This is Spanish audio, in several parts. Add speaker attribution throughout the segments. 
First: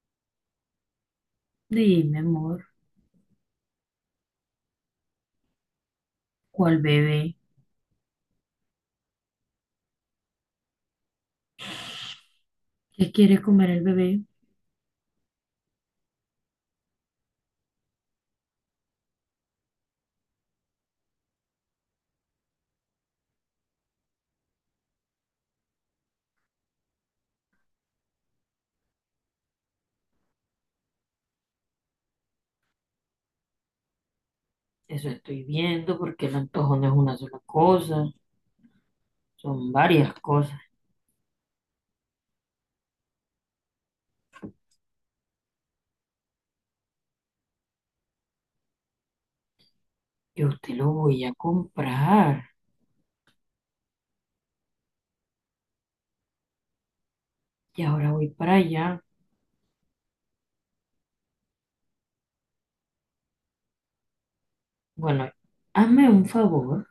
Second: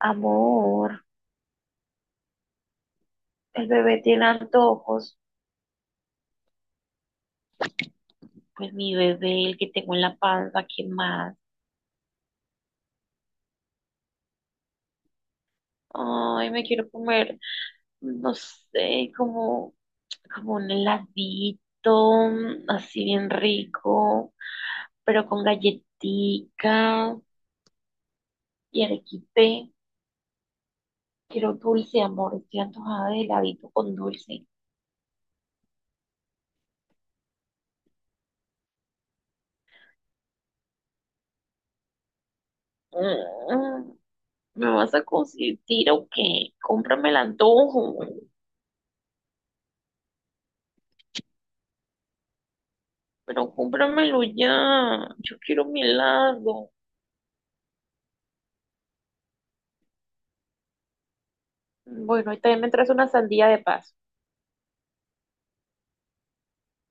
Speaker 1: Amor,
Speaker 2: Dime, amor,
Speaker 1: el bebé tiene antojos.
Speaker 2: ¿cuál bebé?
Speaker 1: Pues mi bebé, el que tengo en la panza, ¿qué más?
Speaker 2: ¿Qué quiere comer el bebé?
Speaker 1: Ay, me quiero comer, no sé, como un heladito, así bien rico, pero con galletica y arequipe. Quiero dulce, amor, estoy antojada de heladito con dulce.
Speaker 2: Eso estoy viendo porque el antojo no es una sola cosa, son varias cosas.
Speaker 1: Mm, ¿Me vas a consentir o qué? Cómprame el antojo.
Speaker 2: Yo te lo voy a comprar
Speaker 1: Pero cómpramelo ya. Yo quiero mi helado.
Speaker 2: y ahora voy para allá.
Speaker 1: Bueno, y también me traes una sandía de paso.
Speaker 2: Bueno, hazme un favor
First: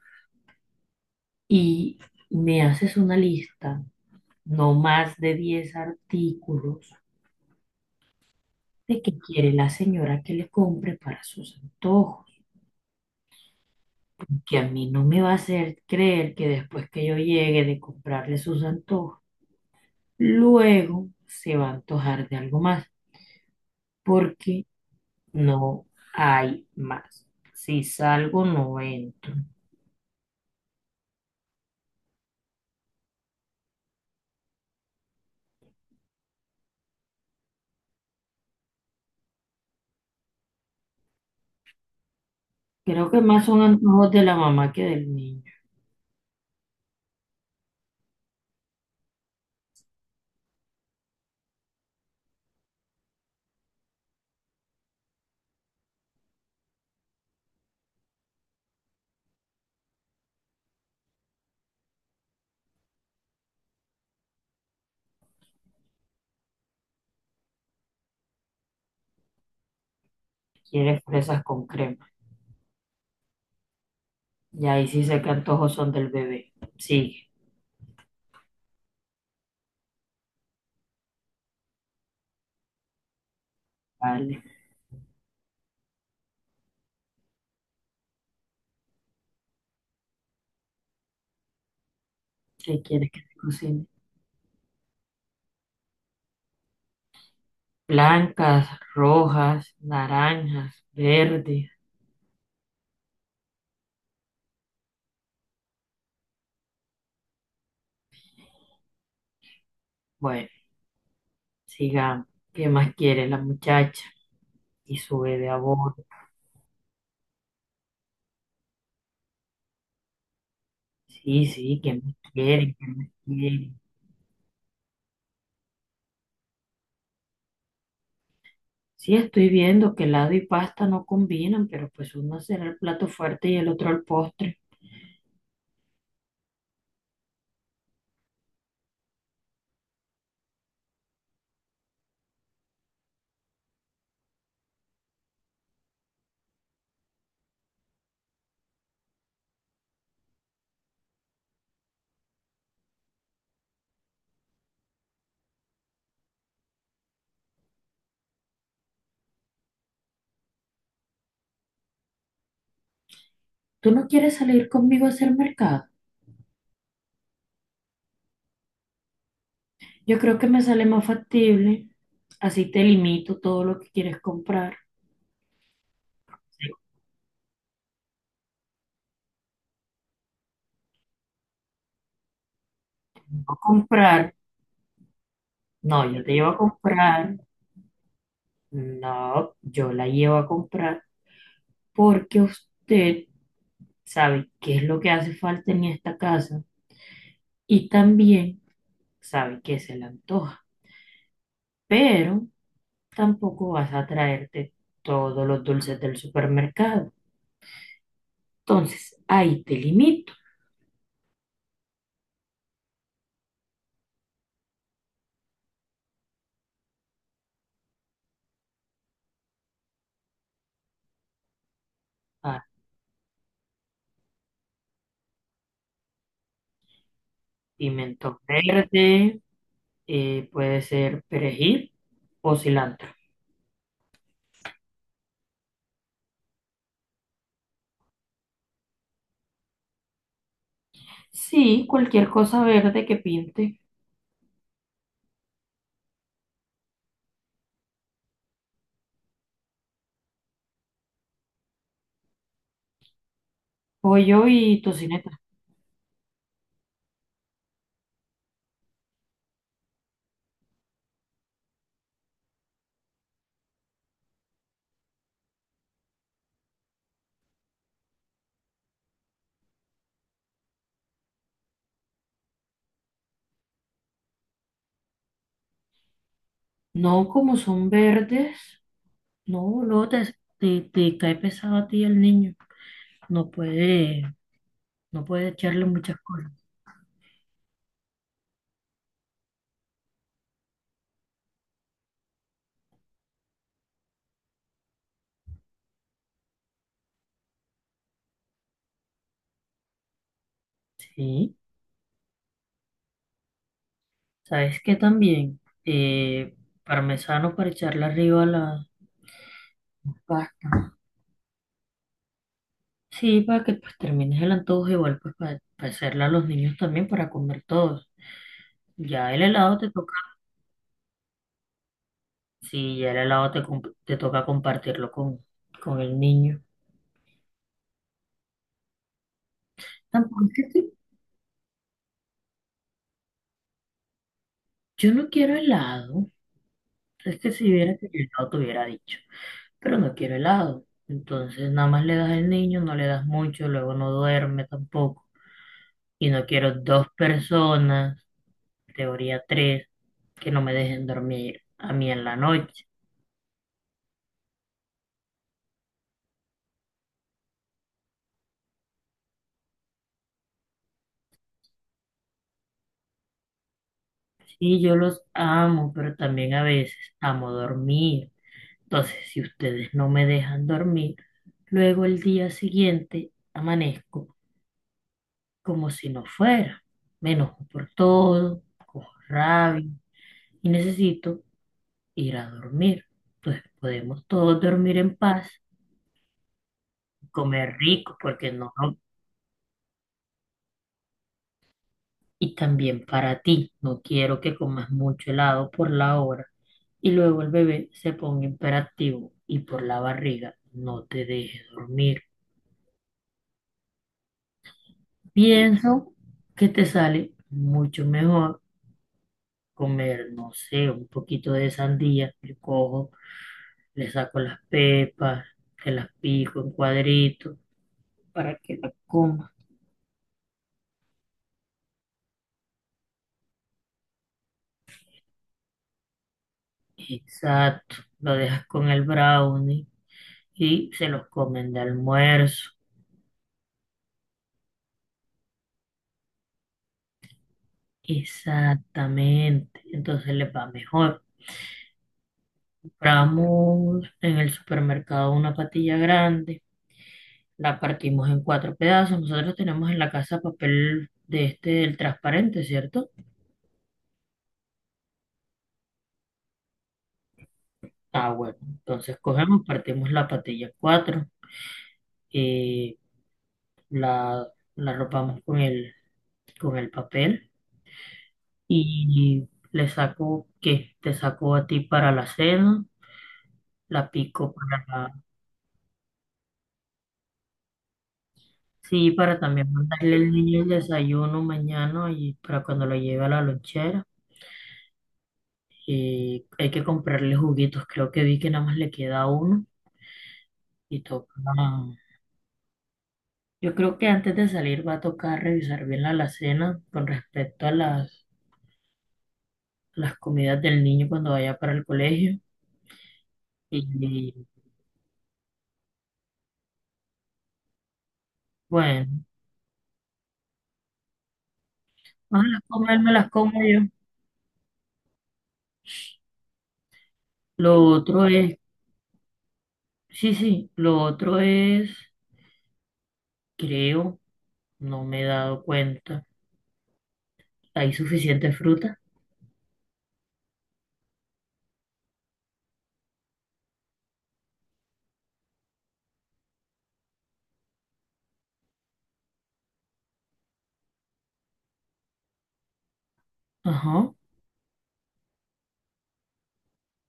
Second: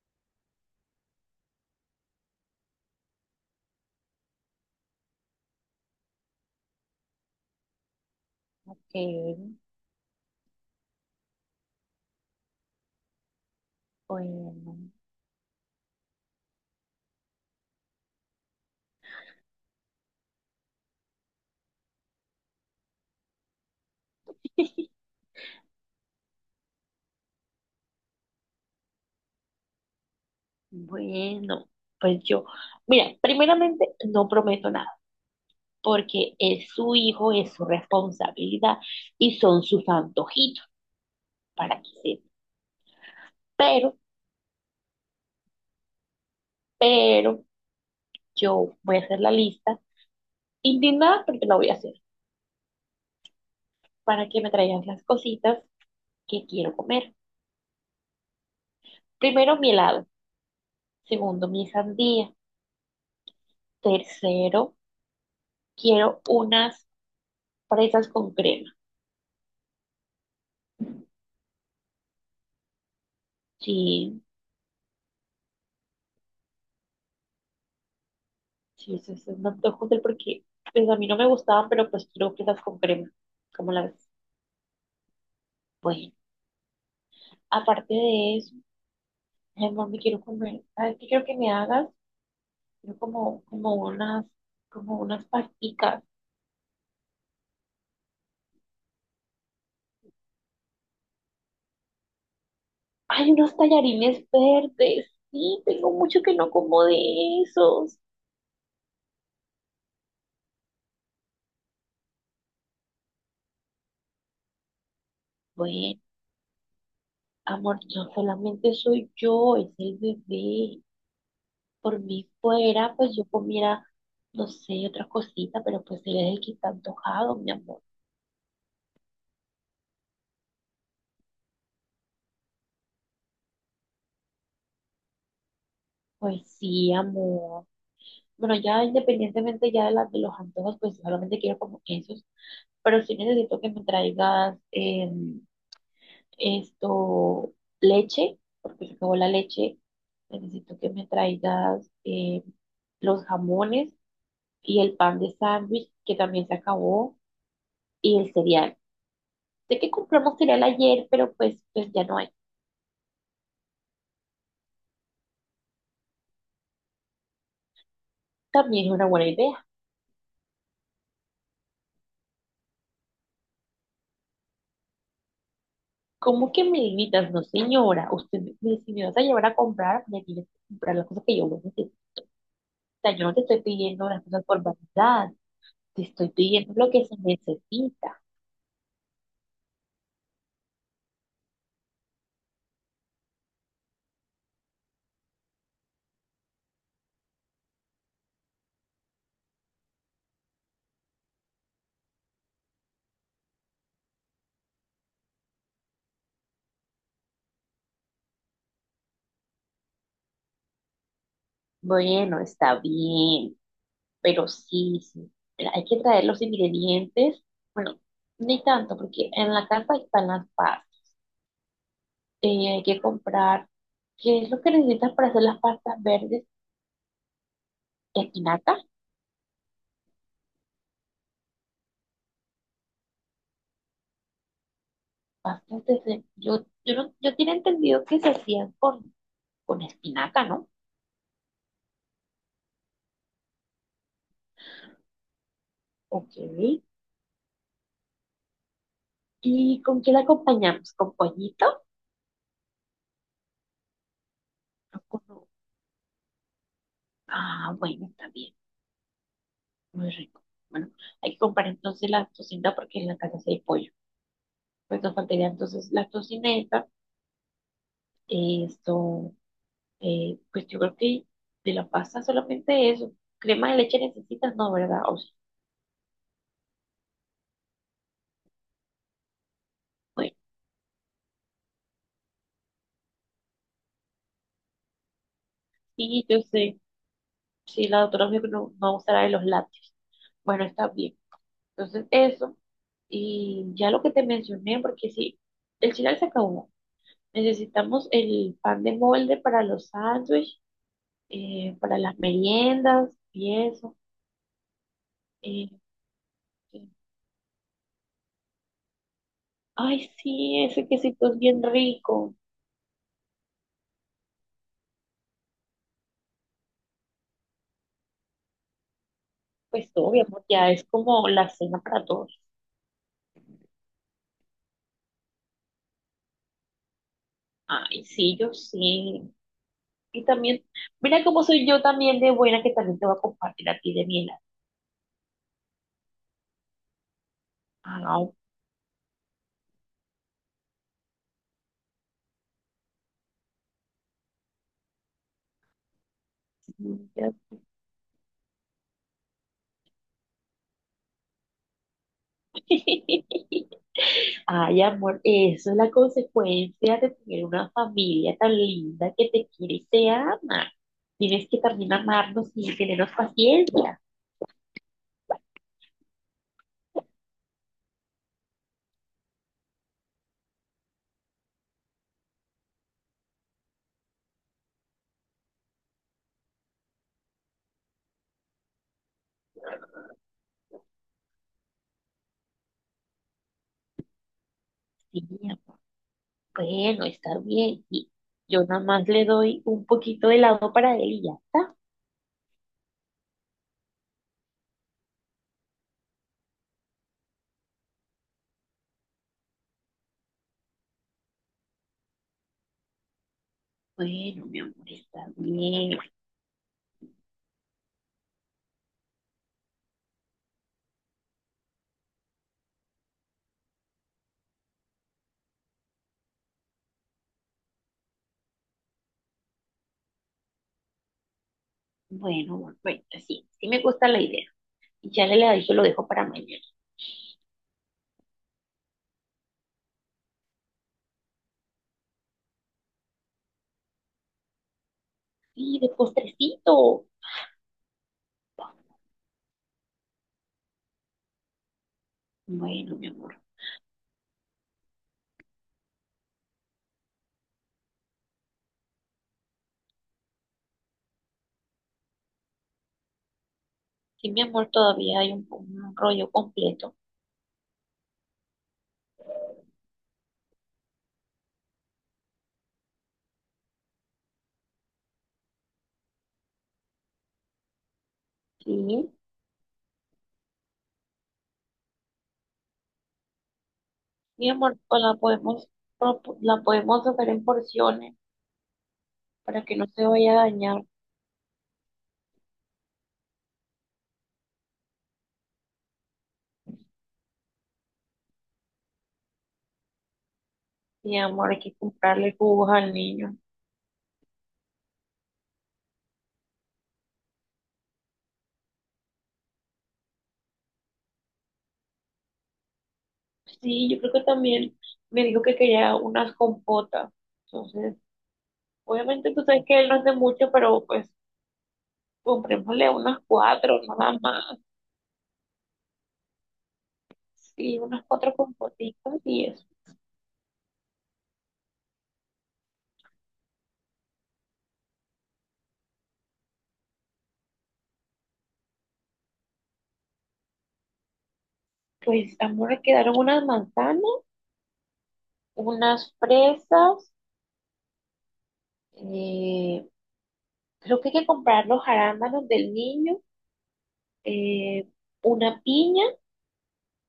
Speaker 2: y me haces una lista, no más de 10 artículos
Speaker 1: Ok,
Speaker 2: de que quiere la señora que le compre para sus antojos. Porque a mí
Speaker 1: bueno.
Speaker 2: no me va a hacer creer que después que yo llegue de comprarle sus antojos, luego se va a antojar de algo más, porque no hay más. Si salgo, no entro.
Speaker 1: Bueno, pues yo. Mira, primeramente no prometo nada, porque es su hijo, es su responsabilidad y son sus antojitos para que se.
Speaker 2: Creo que más son
Speaker 1: Pero,
Speaker 2: antojos de la mamá que del niño.
Speaker 1: pero yo voy a hacer la lista indignada porque la voy a hacer para que me traigan las cositas que quiero comer. Primero, mi helado. Segundo, mi sandía. Tercero, quiero unas fresas con crema.
Speaker 2: Quiere fresas con crema.
Speaker 1: Sí,
Speaker 2: Y ahí sí sé que antojos son del bebé. Sigue,
Speaker 1: sí, eso es un antojo del porque pues a mí no me gustaban, pero pues quiero fresas con crema. ¿Cómo la ves?
Speaker 2: vale.
Speaker 1: Bueno, aparte de eso, mi amor, me quiero comer. ¿Sabes qué quiero que me hagas?
Speaker 2: ¿Qué
Speaker 1: Quiero
Speaker 2: quieres que te
Speaker 1: como, como
Speaker 2: cocine?
Speaker 1: unas, como unas pasticas.
Speaker 2: Blancas, rojas, naranjas, verdes.
Speaker 1: Hay unos tallarines verdes. Sí, tengo mucho que no como de esos.
Speaker 2: Bueno, sigamos. ¿Qué más quiere la muchacha? Y su bebé a
Speaker 1: Bueno,
Speaker 2: bordo.
Speaker 1: amor, yo solamente soy yo, es el bebé.
Speaker 2: Sí, sí, ¿qué
Speaker 1: Por
Speaker 2: más
Speaker 1: mí
Speaker 2: quiere? ¿Qué
Speaker 1: fuera,
Speaker 2: más
Speaker 1: pues yo
Speaker 2: quiere?
Speaker 1: comiera, no sé, otra cosita, pero pues él es el que está antojado, mi amor.
Speaker 2: Sí, estoy viendo que helado y pasta no combinan, pero pues uno será el plato fuerte y el otro el postre.
Speaker 1: Pues sí, amor. Bueno, ya independientemente ya de, las de los antojos, pues solamente quiero como esos, pero sí necesito que me traigas esto, leche, porque se acabó la leche. Necesito que me traigas los jamones y el pan de sándwich, que también se acabó, y el cereal. Sé que compramos cereal ayer, pero pues, pues ya no hay.
Speaker 2: ¿Tú no quieres salir conmigo a hacer mercado?
Speaker 1: También es una buena idea.
Speaker 2: Yo creo que me sale más factible. Así te limito todo lo que quieres comprar.
Speaker 1: ¿Cómo que
Speaker 2: Si
Speaker 1: me limitas? No, señora. Usted, me- si me vas a llevar a comprar, me tienes que comprar las cosas que yo necesito. O sea, yo no te
Speaker 2: no
Speaker 1: estoy pidiendo las
Speaker 2: comprar,
Speaker 1: cosas por vanidad. Te
Speaker 2: no, yo
Speaker 1: estoy
Speaker 2: te llevo a
Speaker 1: pidiendo lo que se
Speaker 2: comprar.
Speaker 1: necesita.
Speaker 2: No, yo la llevo a comprar porque usted sabe qué es lo que hace falta en esta casa y también sabe qué se le antoja. Pero tampoco vas a traerte todos los dulces del supermercado. Entonces, ahí te limito
Speaker 1: Bueno, está bien. Pero sí, sí. Mira, hay que traer los ingredientes. Bueno, ni tanto, porque en la casa están las pastas.
Speaker 2: a
Speaker 1: Hay que comprar. ¿Qué es lo que necesitas para hacer las pastas verdes?
Speaker 2: pimiento
Speaker 1: Espinaca.
Speaker 2: verde, puede ser perejil o cilantro.
Speaker 1: Bastante. Yo, yo, no- yo tenía entendido que se hacían con espinaca, ¿no?
Speaker 2: Sí, cualquier cosa verde que pinte,
Speaker 1: Ok. ¿Y con qué la acompañamos? ¿Con pollito?
Speaker 2: pollo y
Speaker 1: ¿O
Speaker 2: tocineta.
Speaker 1: con- Ah, bueno, está bien. Muy rico. Bueno, hay que comprar entonces la tocineta porque en la casa sí hay pollo. Pues nos faltaría entonces la tocineta. Esto, pues yo creo que de la pasta solamente eso. Crema de leche necesitas, no, ¿verdad? O sí.
Speaker 2: No, como son verdes, no, no, te,
Speaker 1: Bueno,
Speaker 2: te, te cae pesado a ti el niño. No puede, no puede echarle muchas
Speaker 1: y yo
Speaker 2: cosas.
Speaker 1: sé, si la doctora me dijo que no, no usará de los lácteos. Bueno, está bien. Entonces, eso. Y ya lo que te mencioné, porque sí, el final se acabó. Necesitamos el pan de molde para los sándwiches,
Speaker 2: Sí.
Speaker 1: para las meriendas y eso.
Speaker 2: ¿Sabes qué también?
Speaker 1: Eh,
Speaker 2: Eh,
Speaker 1: eh,
Speaker 2: Parmesano para echarle arriba a la
Speaker 1: ay, sí, ese
Speaker 2: pasta.
Speaker 1: quesito es bien rico.
Speaker 2: Sí, para que pues termines el antojo, igual pues para hacerle a los niños también para comer todos. Ya el helado te
Speaker 1: Pues todo,
Speaker 2: toca,
Speaker 1: mi amor, ya es como la cena para todos.
Speaker 2: sí, ya el helado te toca compartirlo con el niño.
Speaker 1: Ay, sí, yo sí. Y
Speaker 2: Tampoco es que
Speaker 1: también,
Speaker 2: te-
Speaker 1: mira cómo soy yo también de buena, que también te voy a compartir a ti de mi helado.
Speaker 2: Yo no quiero helado. Es que si hubiera
Speaker 1: Ah,
Speaker 2: que helado te hubiera dicho, pero no quiero helado. Entonces nada más le das al niño, no le das mucho, luego no duerme tampoco. Y no quiero dos
Speaker 1: sí, ya.
Speaker 2: personas. Categoría 3, que no me dejen dormir a mí en la noche.
Speaker 1: Ay, amor, eso es la consecuencia de tener una familia tan linda que te quiere y te ama. Tienes que también amarnos y tenernos paciencia.
Speaker 2: Sí, yo los amo, pero también a veces amo dormir. Entonces, si ustedes no me dejan dormir, luego el día siguiente amanezco como si no fuera. Me enojo por todo, cojo rabia y necesito ir a dormir. Entonces, podemos todos dormir en
Speaker 1: Sí,
Speaker 2: paz,
Speaker 1: amor. Bueno, está
Speaker 2: comer
Speaker 1: bien. Y
Speaker 2: rico, porque
Speaker 1: yo
Speaker 2: no
Speaker 1: nada más le doy un poquito de lado para él y ya está.
Speaker 2: y también para ti. No quiero que comas mucho helado por la hora y luego el bebé se ponga imperativo y por la barriga no te deje dormir.
Speaker 1: Bueno, mi amor, está bien.
Speaker 2: Pienso que te sale mucho mejor comer, no sé, un poquito de sandía. Yo cojo, le saco las pepas, te las pico en cuadritos para que la comas.
Speaker 1: Bueno, amor, bueno, pues sí, sí me gusta la idea. Y ya le la dije, lo dejo para mañana.
Speaker 2: Exacto, lo dejas con el brownie y se los comen de almuerzo.
Speaker 1: Y de postrecito.
Speaker 2: Exactamente, entonces les va mejor.
Speaker 1: Bueno, mi amor.
Speaker 2: Compramos en el supermercado una patilla grande, la partimos en cuatro pedazos. Nosotros tenemos en la casa papel de este, el transparente, ¿cierto?
Speaker 1: Sí, mi amor, todavía hay un rollo completo.
Speaker 2: Ah, bueno, entonces cogemos, partimos la patilla en cuatro, eh, la, la arropamos con el papel
Speaker 1: Sí,
Speaker 2: y le saco, ¿qué? Te saco a ti para la cena, la
Speaker 1: mi
Speaker 2: pico
Speaker 1: amor,
Speaker 2: para.
Speaker 1: pues la podemos hacer en porciones
Speaker 2: Sí, para
Speaker 1: para
Speaker 2: también
Speaker 1: que no se
Speaker 2: mandarle al
Speaker 1: vaya a
Speaker 2: niño el
Speaker 1: dañar.
Speaker 2: desayuno mañana y para cuando lo lleve a la lonchera. Y hay que comprarle juguitos. Creo que vi que nada más le queda uno y
Speaker 1: Mi
Speaker 2: toca.
Speaker 1: amor, hay que comprarle jugos al niño.
Speaker 2: Yo creo que antes de salir va a tocar revisar bien la alacena con respecto a las comidas del niño cuando vaya para el colegio.
Speaker 1: Sí, yo creo que
Speaker 2: Y,
Speaker 1: también me dijo que quería unas compotas. Entonces,
Speaker 2: bueno,
Speaker 1: obviamente tú sabes que él no hace mucho, pero pues
Speaker 2: más las como
Speaker 1: comprémosle
Speaker 2: él, me
Speaker 1: unas
Speaker 2: las como
Speaker 1: cuatro,
Speaker 2: yo.
Speaker 1: nada más.
Speaker 2: Lo
Speaker 1: Sí, unas
Speaker 2: otro
Speaker 1: cuatro
Speaker 2: es,
Speaker 1: compotitas y eso.
Speaker 2: sí, sí, lo otro es, creo, no me he dado cuenta. ¿Hay suficiente fruta?
Speaker 1: Pues, amor, quedaron unas manzanas, unas fresas, eh, creo que hay que comprar los arándanos del niño,
Speaker 2: Ajá.
Speaker 1: eh, una piña,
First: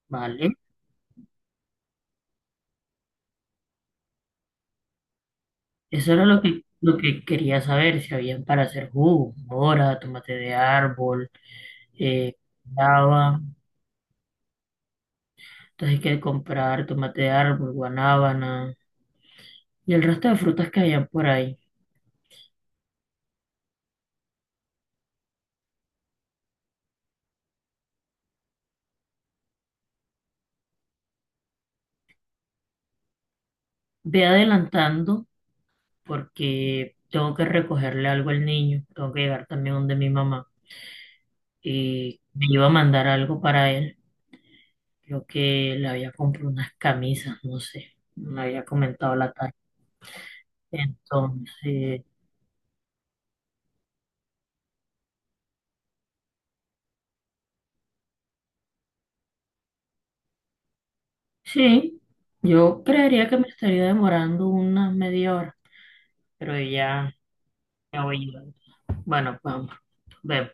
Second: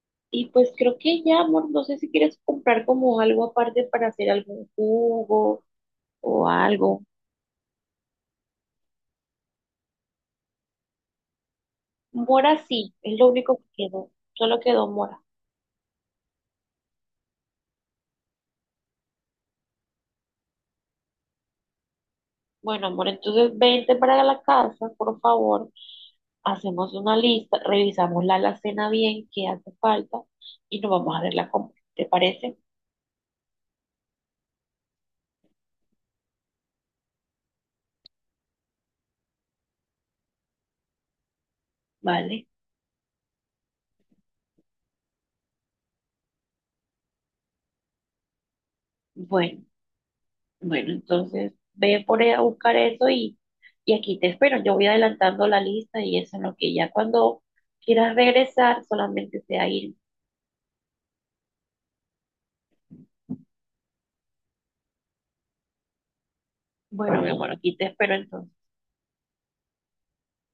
Speaker 2: Vale,
Speaker 1: y pues creo que ya, amor, no sé si quieres comprar como algo aparte para hacer algún jugo
Speaker 2: eso era lo
Speaker 1: o
Speaker 2: que, lo
Speaker 1: algo.
Speaker 2: que quería saber, si habían para hacer jugo, mora, tomate de árbol, eh,
Speaker 1: Mora sí, es lo
Speaker 2: guanábana.
Speaker 1: único que quedó, solo quedó mora.
Speaker 2: Entonces hay que comprar tomate de árbol, guanábana y el resto de frutas que hayan por ahí.
Speaker 1: Bueno, amor, entonces vente para la casa, por favor, hacemos una lista, revisamos la alacena bien, qué hace falta y nos vamos a ver la compra. ¿Te parece?
Speaker 2: Ve adelantando porque tengo que recogerle algo al niño, tengo que llegar también donde mi mamá y me
Speaker 1: Vale.
Speaker 2: iba a mandar algo para él, creo que le había comprado unas camisas, no sé, me había comentado la tarde.
Speaker 1: Bueno. Bueno, entonces
Speaker 2: Entonces...
Speaker 1: ve por ahí a buscar eso y aquí te espero. Yo voy adelantando la lista y eso, es lo que ya cuando quieras regresar solamente sea ir.
Speaker 2: Sí, yo creería que me estaría demorando unas media hora, pero ya
Speaker 1: Bueno, mi amor, aquí te
Speaker 2: ya
Speaker 1: espero
Speaker 2: voy
Speaker 1: entonces.
Speaker 2: llegando. Bueno, vamos, vemos.